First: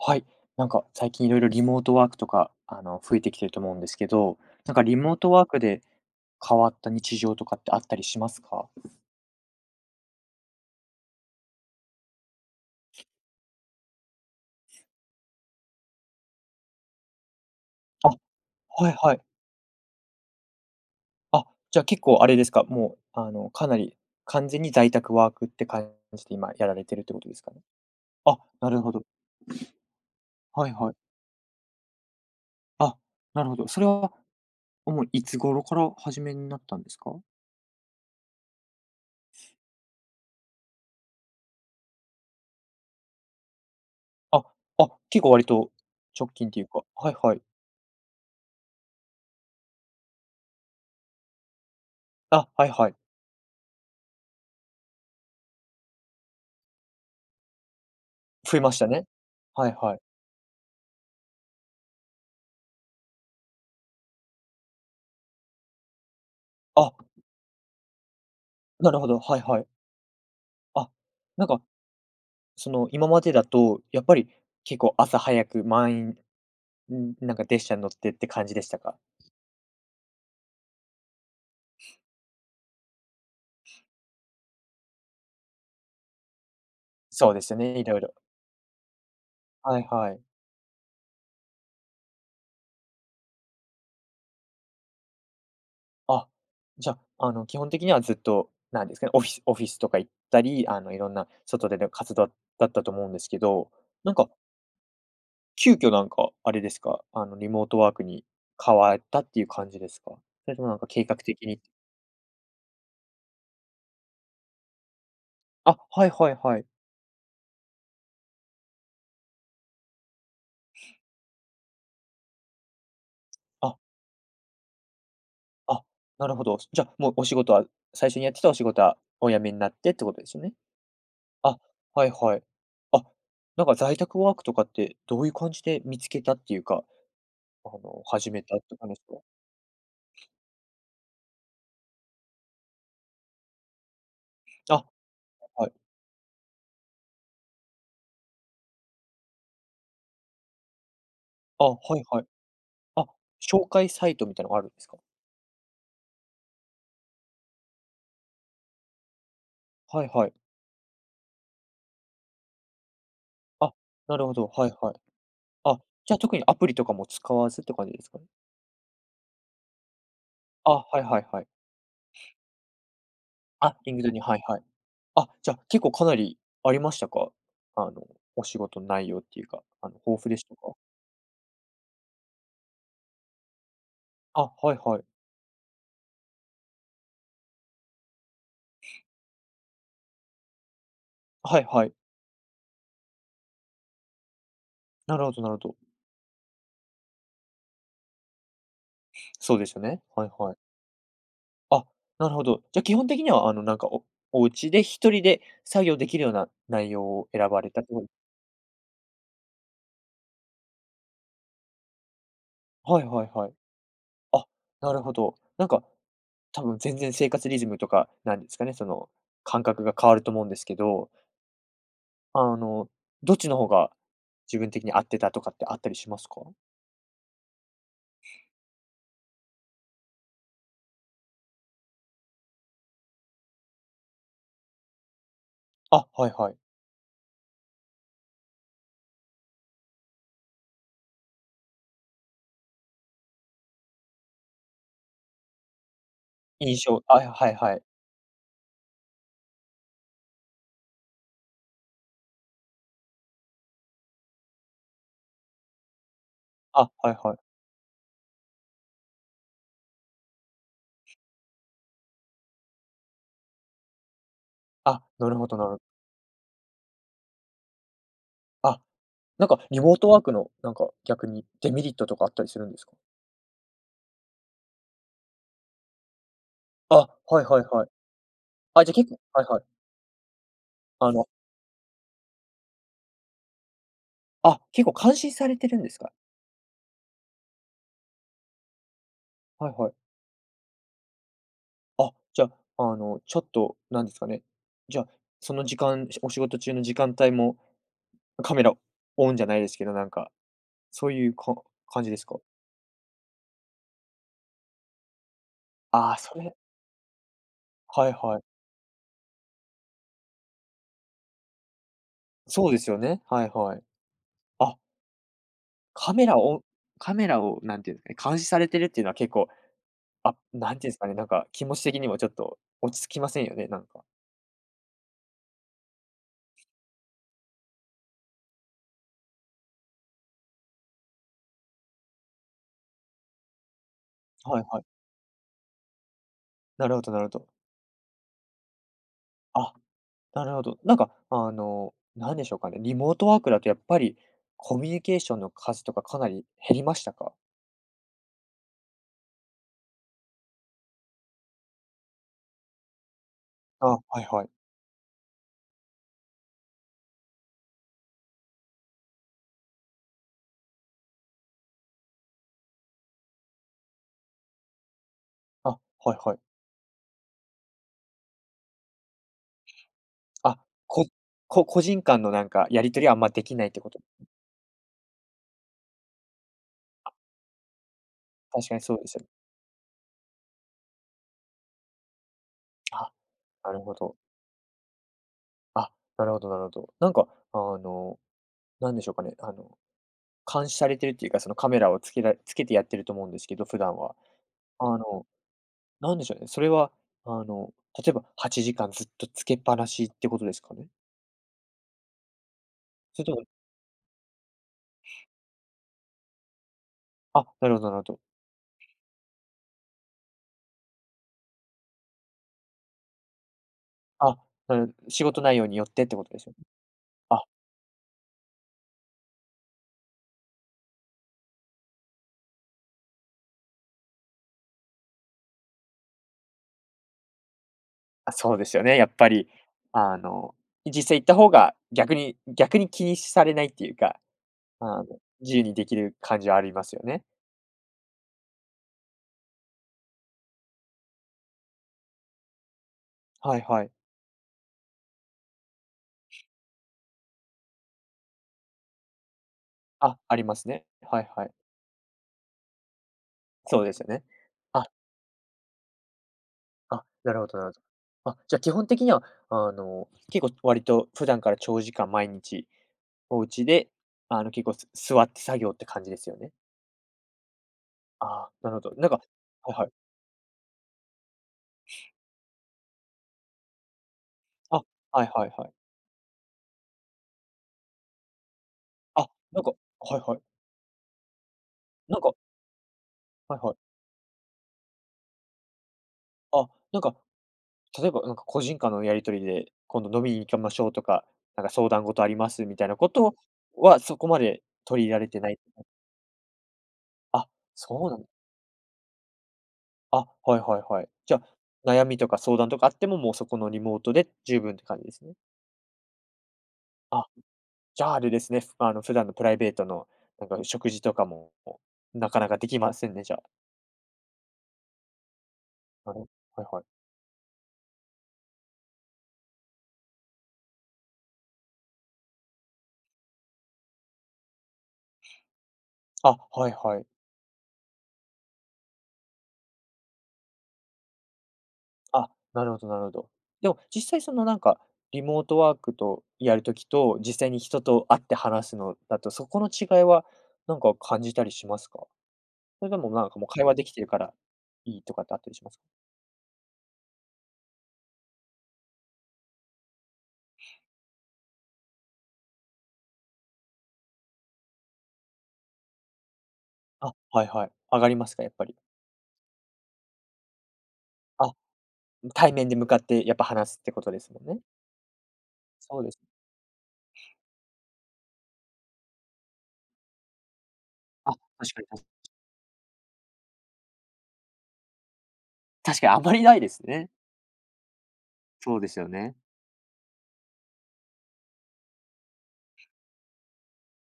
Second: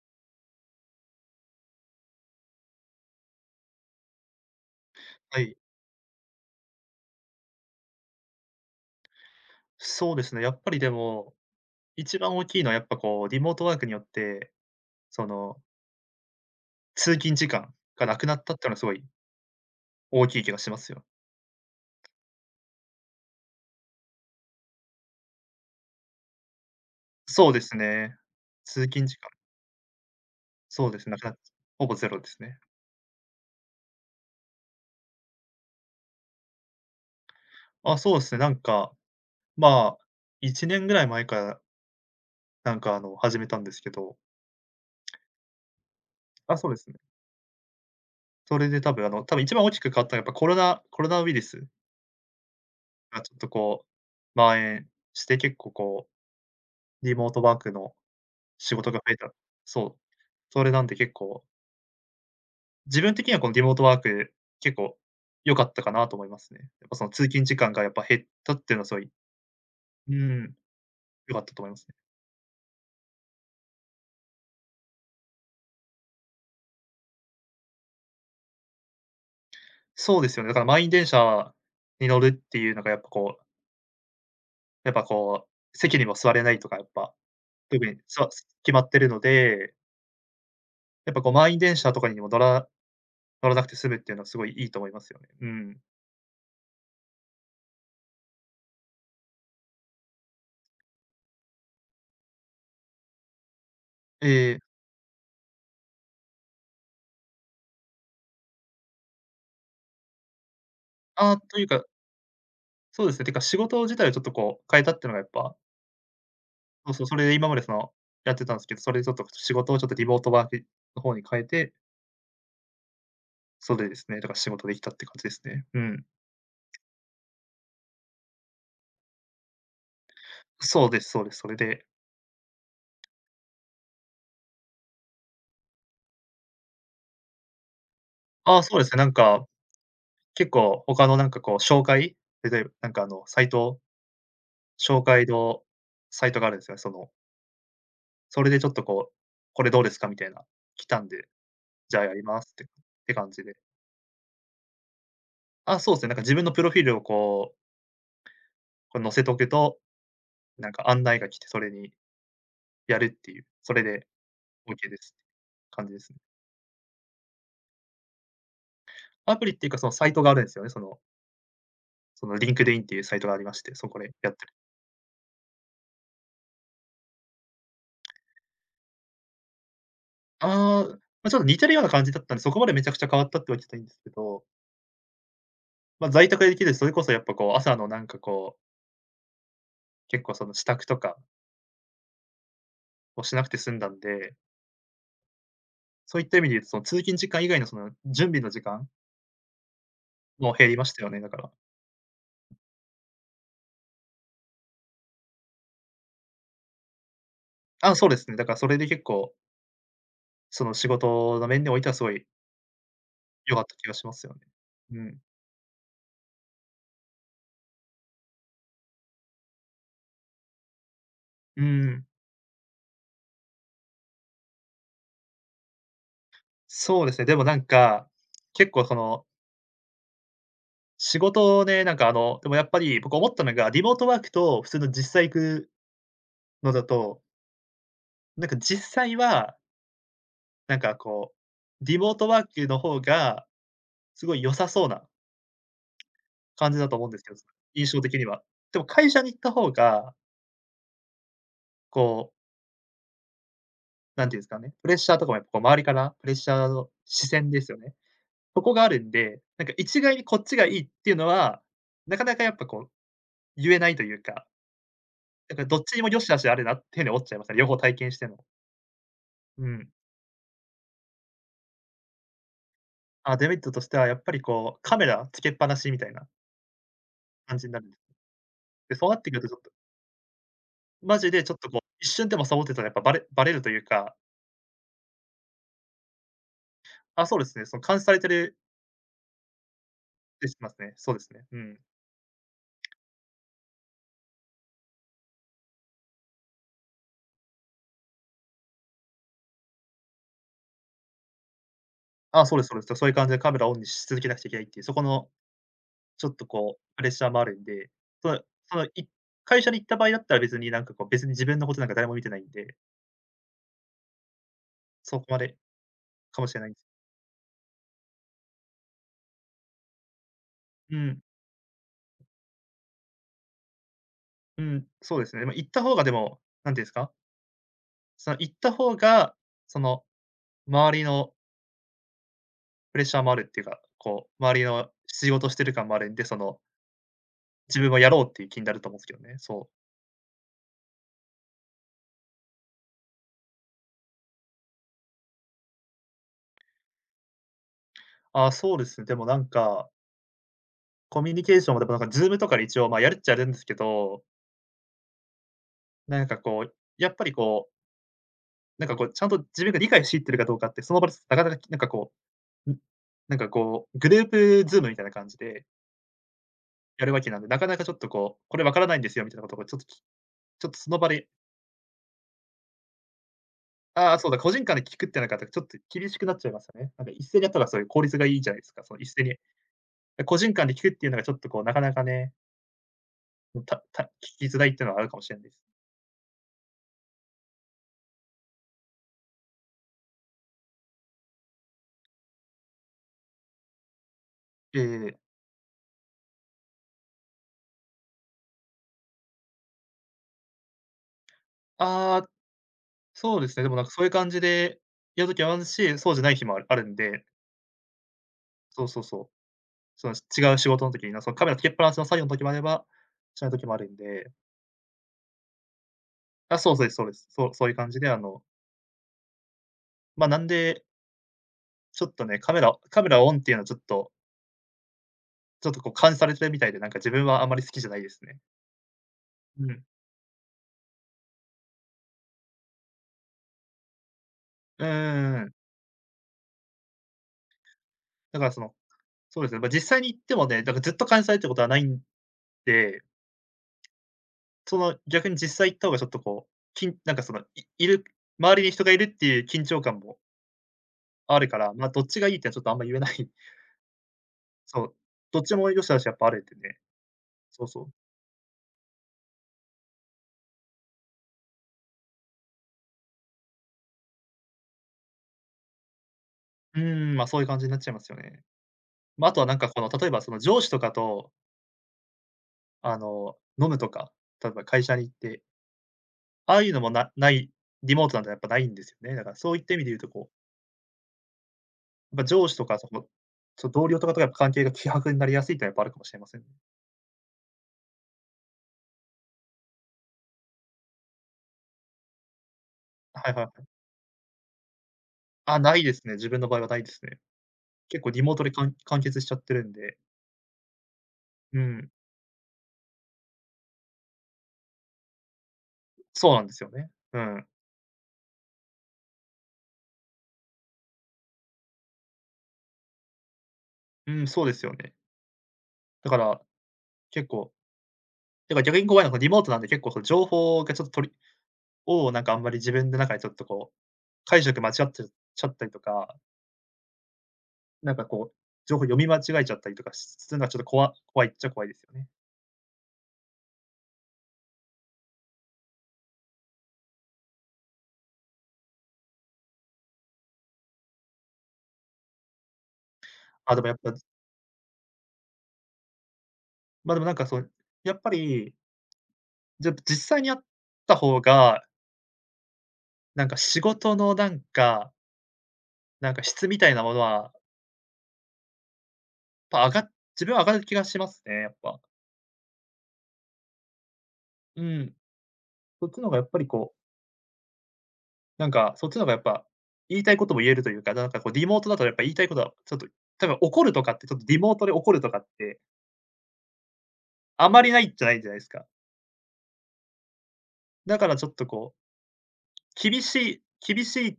はい。なんか最近いろいろリモートワークとか、増えてきてると思うんですけど、なんかリモートはワーい、クで変わった日常とかってあったりしますか？そうですね、やっぱりでも、一番大きいのはやっぱこうリモートワークによって、その通勤時間があ、なくなったっていうのはすはごいいはい。大きい気がしますよ。あ、じゃあ結構あれですか、もう、かなり完全に在宅ワークって感じで今やられてるってことですそかうでね？すね。あ、なる通ほど。勤時間、はいそうはい。ですね、なくなっほぼゼロですね。あ、なるほど。それは、もういつ頃からお始めになったんですか？あ、そうですね、まあ、1年ぐらい前から、始めたんですけど、あ、あ、結構割と直近っあ、ていそううでか、すね。はいはい。それで多分一番大きく変わったのはやっぱコロナウイルスあ、はいはい。がちょっとこう蔓延して、結構こうリモートワークの増えま仕した事がね。増えた。はいはそい。う。それなんで結構、自分的にはこのリモートワーク、結構良かったかなと思いますね。やっあ、ぱその通勤時間がやっぱ減ったっていうのはなするごほい、ど、はいはい。うん、あ、良かっなんたとか、思いますね。その、今までだと、やっぱり結構朝早く満員なんか列車に乗ってって感じでしたか？そうですよね。だから満員電車に乗るっていうのがやっぱこう、やっぱこう、席にも座れないとかやっぱ、そうですよね、特いにろいろ。す決まってるので、はいはい。やっぱこう満員電車とかにも乗らなくて済むっていうのはすごいいいと思いますよね。うん。あ、じゃあ、基本的にはずっと、なんですかね、オフィスとか行ったり、いろんな外での活動だったと思うんですけど、なんえか、え、急遽なんか、あれですか、リモートワークに変わったっていう感じですか？それともなんか計画ああ、的とに、いうか、そうですね、てか仕事自体をちょっとこう変えたっていうのがやっぱ、あ、はいはいはい。そうそう、それで今までその、やってたんですけど、それでちょっと仕事をちょっとリモートワークの方に変えて、そあれでですね、だから仕事できたって感じですね。うあ、ん。なるほど。じゃ、もうお仕事は最初にやってたお仕事はお辞めになってってことですよね？そうですそうです。それあ、ではいはい。あ、なんか在宅ワークとかってどういう感じで見つけたっていうか、始めあたっあ、そてうで感じすね、でなすんか？か、結構他のなんかこう紹介、例えばなんかあのサイトあ、紹介のはい。サイトがあるんですよね。その、それでちょっとこう、これどうですかみたいな、来たんで、あ、はじゃいあやはりい。ますってあ、感じで。紹介サイトみたいなのがあるんですか？あ、そうですね、なんか自分のプロフィールをこう、こう載せとくと、はいはい。なんか案内が来て、それにやるっていう、そあ、れで なるほど、はい OK はい。です。あ、感じですじゃあね。特にアプリとかも使わずって感じですかね？アプリっていうか、そのサイトがあるんですよね。あ、はいはいはい。そのリンクドインっていうサイトがありまして、あ、そリンこグドでに、やっはいてる。はい。あ、じゃあ、結構かなりありましたか？あの、お仕事の内容っていうか、豊富でしたか？ああ、ま、ちょっと似てるような感じだったんで、そこまでめちゃくちゃ変わったってわけじゃないんですけど、あ、はいはい。ま、在宅でできる、それこそやっぱこう、朝のなんかこう、結構その支度とかはいはい。をしなくて済んだんで、なるほどなるほど。そういった意味で言うと、その通勤時間以外のその準備の時間そうですよね。はいもはい。減りましたよね、だから。あ、なるほど。じゃ、基本的には、なんか、お家で一人で作業できるような内容を選ばれたってあ、こそと、うですね。だからそれで結構、その仕事の面においてはすごいはいはいはい。良かった気がしますよね。あ、なうるほん。ど。なんか、多分全然生活リズムとか、なんですかね、その、感覚が変わると思うんですけど、うーん。あの、どっちの方が自分的に合ってたとかってあったりしますか？そうですね。でもなんか、結構その仕事ね、でもやっぱり僕思ったのが、リモートワークと普通の実際行くあ、はいはい。のだと、なんか実際は、なんかこう、リモートワークの方がすごい良さそうな感じだと思うんあ、ですけど、はいはい。印象的には。でも会社に行った方が、こう、なんていうんですかね、プレッシャーとかもやっぱこう周りからプレッシャーのあ、はい視はい。線ですよね。そこがあるんで、なんか一概にこっちがいいっていうのは、なかなかやっぱこう言えないというか、あ、なるほだど、からなどるっちにも良し悪しあるなっていうふうに思っちゃいますね。両方体験しても。あ、なんかうリん。モートワークの、なんか逆にデメリットとかあったりするんですか？あ、デメリットとしてはやっぱりこう、カメラつけっぱなしみたいなあ、はい感はいじになはるい。んです。あ、じゃで、そう結な構ってくるはいとちょはっい。と、あマの、ジでちょっとこう、一瞬でもサボってたらやっぱバレるというか、あ、結構監視されてるんですか？あ、そうですね、その監視されてるはいはい。ってしますね。そうですね。うん。あ、じゃあ、ちょっとなんですかね、じゃあ、その時間、お仕事中の時間帯もカメラオンじゃないですけど、なんか、そういうか感じですか？あ、そうですそうです。そういう感じでカメラをオンにし続けなくちゃいけないっていう、そこのあちょあ、っそとれ、こう、プレッシャーもあるんで、はいそはのい。その会社に行った場合だったら別になんかこう、別に自分のことなんか誰も見てないんそうで、ですよね、はいはい。あそこまでカメラかもしれをないんです。カメラをなんていうんですかね、監視されてるっていうのは結構、あ、なんていうんでうすかね、ん、なんか気持ち的にもちょっと落ち着きませんよね、なんか。うん、そうですね。ま、行った方がでも、なんていうんですか、その行った方が、その周りのプレッシャーもあるっていうか、こう、周はりいはい。の仕事してる感もあるんで、その、なるほどなるほど。自分はやろうっていう気になると思うんですけどね、そう。あ、なるほど。なんかなんでしょうかね、リモートワークだとやっぱりコミュニケーションの数とかかなり減りましたか？ああ、そうですね、でもなんか、コミュニケーションもでもなんか Zoom とかで一応、まあ、やるっちゃやるんですけあ、はど、いはい。なんかこう、やっぱりこう、なんかこう、ちゃんと自分が理解しきってるかどうかって、その場でなかなか、なんかこう、ん、なんかこう、グループ Zoom みたいな感じであ、はいはい。やるわけなんで、なかなかちょっとこう、これ分からないんですよみたいなことをあ、ちょっとそのこ場で、個人間のなんかやり取りはあんまできないってこと、ああ、そうだ、個人間で聞くってなかったら、ちょっと厳しくなっちゃいますよね。なんか一斉にやったらそういう効率がいいじゃないで確すかにか。そそうので一すよ斉ね。にで個人間で聞くっていうのがちょっとこう、なかなかね、あ、なるほ聞ど。きづらいっていうのはあるかもしれないです。あ、なるほどなるほど。なんかあの、なんでしょうかね、監視されてるっていうか、そのカメラをつけてやってると思うんですけど、普段は。あえの、え、なんでしょうね、それは、あの、例えば8時間ずっとつけっぱなしってことですかね？ああ、それとそうも、ですね、でもなんかそういう感じでやる時もあるし、そうじゃない日もあるんで、あ、なるほどなるほど。そうそうそう。その違う仕事の時にな、そのカメラつけっぱなしの作業の時もあれば、しない時もあるんで、あ、仕事内容によってってことですよあ、ね。そう、そうですそうです。あ、そうそういう感じであの、ま、なんで、ちょっとね、カメラオンっていうのはちょっとこう監視されてるみたいで、なんか自分はあんまり好きじゃないですあ、ね。そうですよね、やっぱり、うん。あの、実際行った方が逆に気にされないっていうか、うんあの、うんうん。自由にできる感じはありますよね。だからその、そうですね、ま、実際に行ってもね、だからずっと監視されてることはないんで、はいはい。その逆に実際行った方がちょっとこう、きんなんかその、いいる周りに人がいるっていう緊張感もあ、ありますね。はいあはるい。から、ま、どっちがいいってのはちょっとあんま言えない。そうですよね。そあう、どっちも良し悪しやっぱあるってね。あ、なるほどそなうるそう。ほど。あ、じゃあ基本的には、結構割と普段から長時間毎日お家で、結構座って作業って感じですよね？うーん、ま、そういう感じになっちゃいますよあね。あ、なるほど。なんか、ま、あとはなんかはいこはのい。例えばその上司とかと、あの、飲むとか、例えばあ、会社に行っはいて、はいはい。ああいうのもなない、リモートなんてやっぱないんですよね。だあ、からそういなっんか、た意味で言うとはいこはい。う、なんま、か、上司とかその、はいそう、は同い。僚とかとやっぱ関係が希薄になりやすいってのはやっぱあるかもしれませんね。あ、なんか、例えばなんか個人間のやり取りで、今度飲みに行きましょうとか、なんか相談事ありますみたいなこはいとはい。は、そこまで取り入れられてなあ、い。ないですね。自分の場合はないですね。あ、結そ構うなリんモートで完結しちゃってるんで。あ、はいはいはい。じゃ、うん。悩みとか相談とかあっても、もうそこのリモートで十分って感じですね。そうなんですよね。うあ、ん。じゃあ、あれですね、ふあの、普段のプライベートの、なんか食事とかも、なかなかできませんね、じゃあ。うん、そうですよね。だあかのらはいはい。結構、だから逆に怖いのがリモートなんで、結構その情報がちょっととりをなんかあんまり自分の中でちょっとこう、解釈間違っちゃちゃったりとか、あ、はいはい。なんかこう、情報読み間違えちゃったりとかするのはちょっと怖いっちゃ怖いですよね。あ、なるほどなるほど。でも、実際そのなんか、リモートワークとやるときと、実際に人と会って話すのだと、そこの違いは、なんか感じたりしますか？それともなんかもうあ、で会もや話っできぱ、てるから、いいとかってあったりしますか？ま、でもなんかそう、やっぱり、実際にあった方が、仕事のなんか質みたいなものあ、ははいはい。上がりますか、やっぱり。ぱ上がっ自分は上がる気がしますね、やあっぱ。対面で向かってやっぱ話すってことですもんね。うん。そっちそうの方でがす。やっぱりこう、そっちの方がやっぱ、言いたいことも言えるというか、なんかこうあ、リモート確だとやっかぱに、言いたいことはちょっと、多分怒るとかって、ちょっとリモートで怒るとかって、確かにあまりないですね。あまりないじゃないですか。そうですよね。だからちょっとこう、厳しい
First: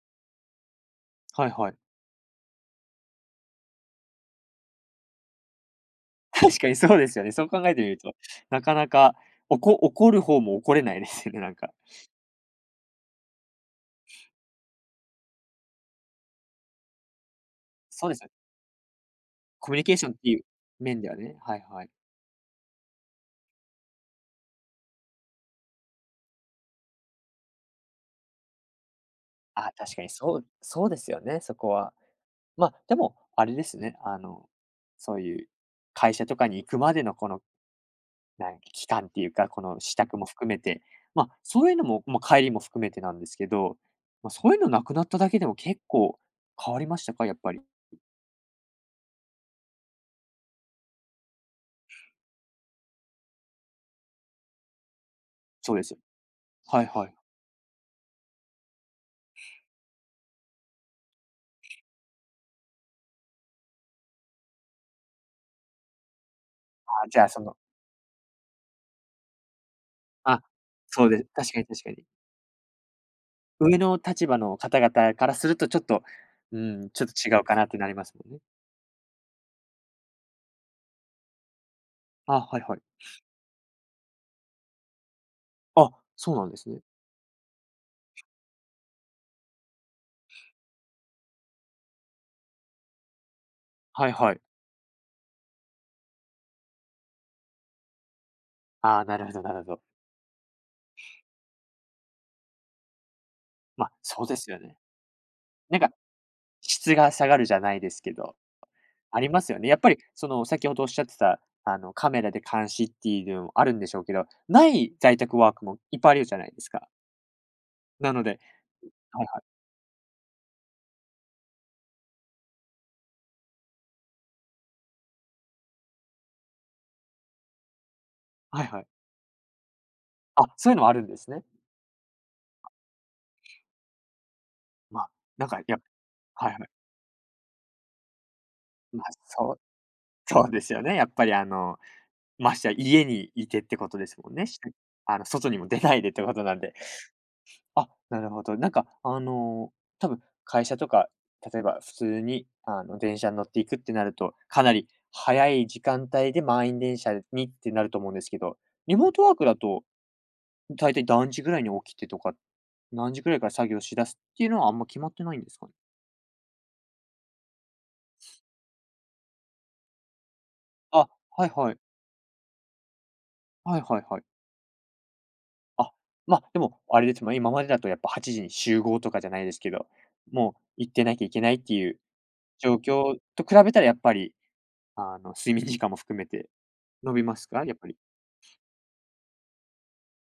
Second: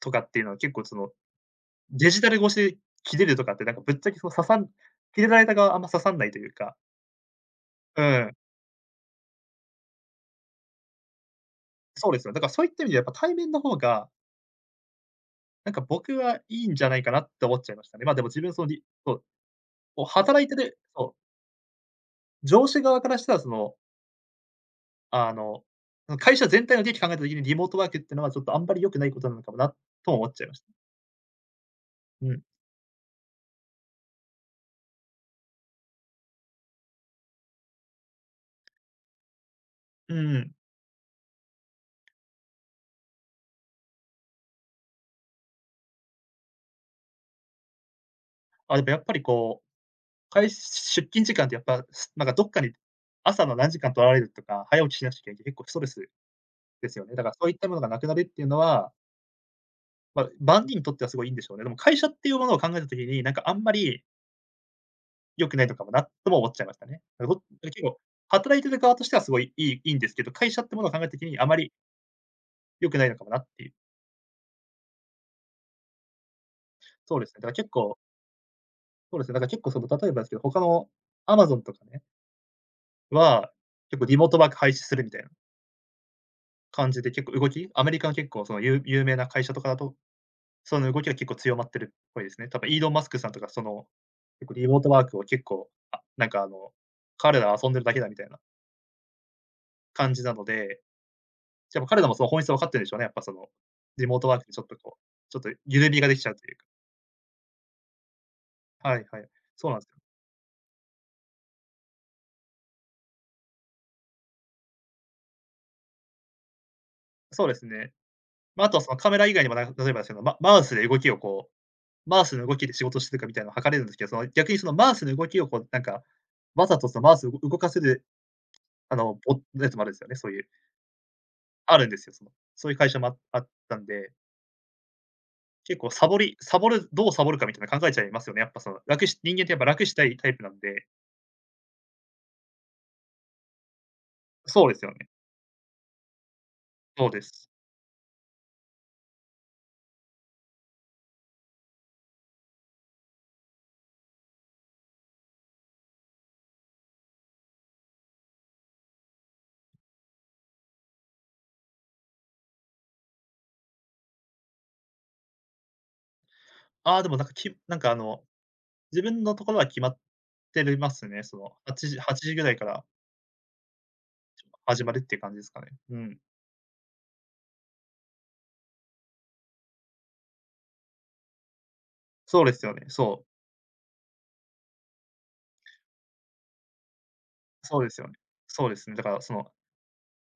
とかっていうのは結構その、はいはい。デジタル越しでキレるとかって、なんかぶっちゃけ、その刺さんキレられた側はあんま刺さんない という確かか、にそうですよね。そう考えてみるうと、ん、なかなか、怒る方も怒れないですよね、なんか。そうですよ。だからそういった意味でやっぱ対面の方が、なんか僕はいいんじゃないかなって思っちゃいましたね。そうま、でですもよ。自分そのりそうコミュニケーこうションってい働ういてる、面でそう、はね、はいはい。上司側からしたらその、あの、会社全体の利益考えた時にリモートワークっていうのはちょっとあんまり良くないことなのかもなあ、確かに、とも思っそちゃういました。そうですよね、そこは。うん。まあ、でも、あれですね、そういう会社とかに行くまでのこの期間っていうか、この支う度もんう含ん。めて、まあ、そういうのも、まあ、帰りも含めてなんですけど、まあ、そういうのなくなっただけでも結構変わりましたか？やっぱり。あ、でもやっぱりこう、出勤時間ってやっぱ、なんかどっかに朝の何時間取られるとか、早起きしなくゃいけないって結構スそうトでレす。スはいですよはね。い。だからそういったものがなくなるっていうのは、まあ、万人にとってはすごいいいんでしょうね。でも会社っていうものを考えた時に、なんかあんまり良くないのかもなとも思っちゃいましたあ、ね。じゃあ、結構、働いてる側としてはすごいいいんですけど、あ、会社ってものを考えそたうで時す、にあ確まかにり確かに。良くないのかもなっていう。上の立場の方々からするとちょっと、うん、ちょっそうでとすね。違うかなってなりますもんね。だから結構その、例えばですけど、他の Amazon とかね、あ、はいはい。は、結構リモートワーク廃止するみたいなあ、そうなんですね。感じで結構動きアメリカの結構その有名な会社とかだと、その動きが結構強まってるっぽいですね。多分イーロン・マスクさんとかその、はいはい。結構リモートワークを結構、あ、なんかあの、彼らは遊んでるだけだみたいなああ、なるほどなるほど。感じなので、も彼らもその本質は分かってるんでしょうね、やっぱその、ま、リモーそトうでワークですちよょっとね。こう、ちょっとなん緩かみができちゃうというか。質が下がるじゃないですけど、はいはあい。りますよそね。うやなんっですぱよ。りその先ほどおっしゃってた、あのカメラで監視っていうのもあるんでしょうけど、ない在宅ワークもいっぱいあるじゃないですか。そうですね。なので、ま、あとはそのカメはラい以は外にも、い。例えばそのマウスで動きをこう、マウスの動きで仕事してるかみたいなのを測れるんですけど、その逆にそのマウスの動きをこうなんか、わざとそのマウスを動かせる、はいはい。あの、ボットのやつもあるんですよね、そういあ、う。そういうのもあるんですね。あるんですよ、その、そういう会社もあったんで、まあ、なんか結構サボりはいサはボい。るどうサボるかみたいな考えちゃいますよね、やっぱその、まあ、人間ってそやっうぱ楽したいタイプそなうんですよで。ね。やっぱり、ましてや家にいてってことですもんね。しそうですよね。あの外にも出ないでってことなんで。そうです。あ、なるほど。なんか、多分会社とか、例えば普通に、電車に乗っていくってなると、かなり早い時間帯で満員電車にってなると思うんですけど、リモートワークだと、大体何時ぐらいに起きてとか、何時ぐらいから作業しだすっていうのはあんま決まってないんですかね？ああ、でもなんか、なんかあの、自分のところは決まってますあ、ね。その、はいはい。8時ぐらいからはいはいはい。始まるっていう感じですかね。あ、うん。ま、でも、あれですもんね、今までだとやっぱ8時に集合とかじゃないですけど、もう行ってなきゃいけないっていうそうですよ状ね。況そう。と比べたらやっぱり、睡眠時間も含めて伸びますか？やっそうぱでり。すよね。そうですね。だからその、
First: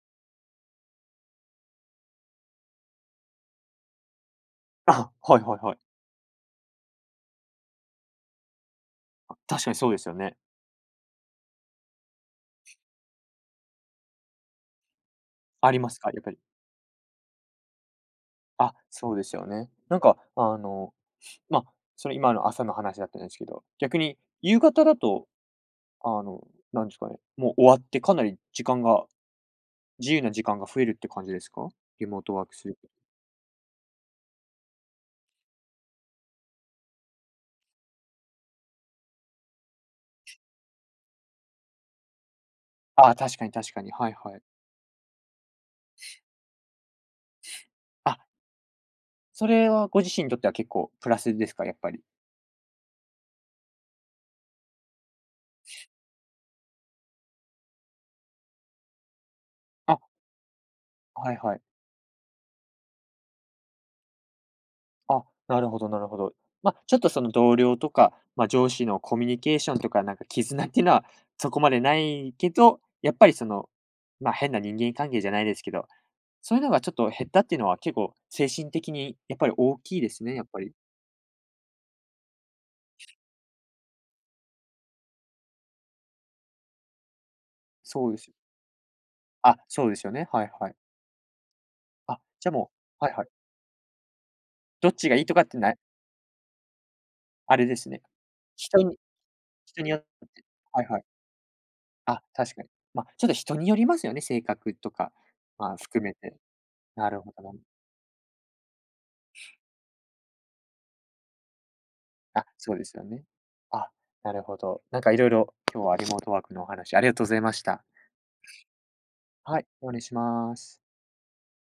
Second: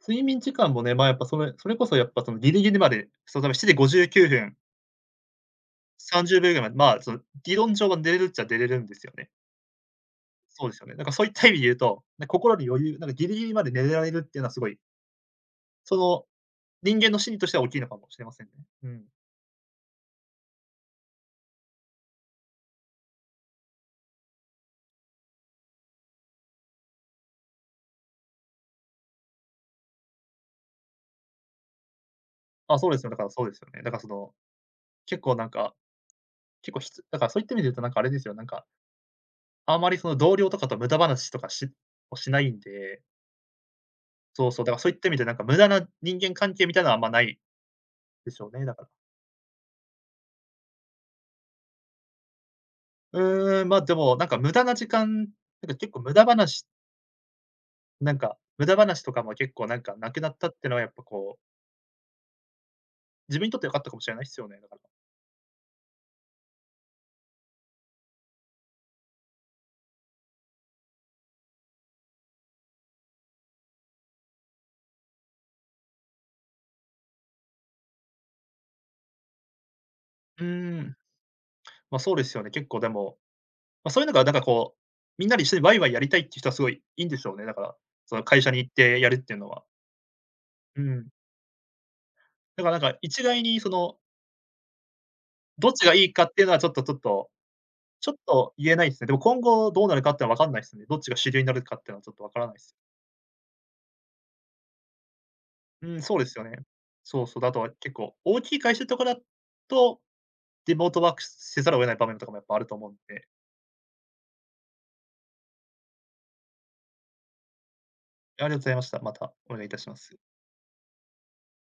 睡眠時間もね、まあ、やっぱそれこそやっぱそのギリギリまで、その7時59分、あ、はいはいはい。30秒ぐらいまで、まあ、その理論上は寝れるっちゃ寝れるんですよね。あ、確かにそうですよね。そうですよね。なんかそういった意味で言うと、ね、心に余裕、なんかギリギリまで寝れられるっていうのはすごい、ありまそすか？やっの、ぱり。人間の心理としては大きいのかもしれませんね。あ、うん。そうですよね。なんか、ま、それ今の朝の話だったんですけど、逆に夕方だと、あの、なんですかね、もう終わってかなり時間が自由な時間が増えるって感じですか？リモートワークするあ、と。そうですよ、だからそうですよね。だからその、結構なんか結構ひつだからそういった意味で言うとなんかあれですよ、なんか、あんまりその同僚とかと無駄話とかしないんで、あ、確かに確かに。はいはい。そうそう、だからそういった意味でなんか無駄な人間関係みたいなのはあんまないあ、でしょうね、だから。それはご自身にとっては結構プラスですか？やっぱり。うーん、ま、でもなんか無駄な時間、なんか結構無駄話なんか、無駄話とかも結構なんかあ、なくなったっていうのはやっぱはこいう、はい。自分にとって良かったかもしれないですよね、だから。あ、なるほどなるほど。まあ、ちょっとその同僚とか、まあ、上司のコミュニケーションとか、なんか絆っていうのはそこまでないけど、やっぱりその、まあ、変な人間関係じゃないですけど、そういうのがちょっと減ったっていうのは結構精神的にやっぱり大きいですね、うやっぱり。ーん、ま、そうですよね、結構でも、ま、そういうのがなんかこう、みんなで一緒にワイワイやりたいっていう人はすごいいいんでしょうね、だから、そうそでのすよ。会社に行ってやるっていうのあ、は。そうですよね。はいはい。うん。あ、じゃあだからもなんかう、はい一はい。概にその、どっちがいいとかってどなっい、ちがいいかっていうのはちょっとちょっとあれですね。ちょっと言え人ないでにすね。でも今後人どうになよっるかってのは分て。かんないですはね。いどっはい。ちが主流になるかっていうのはちょっあ、と分からない確でかに。す。まあ、ちょっと人によりますよね、性格とか、まあ、うん、含めそうでて。すよね。なるそうほそどう、あな。とは結構大きい会社とかだと、リモートワークせざるを得ない場面とかもやっあ、ぱあるそとうで思うんすよね。で。あ、なるほど。なんかいろいろ今日はリモートワークのお話、ありがとうございました。ありがとうございました。またおは願いい、いたしおま願いしす。ます。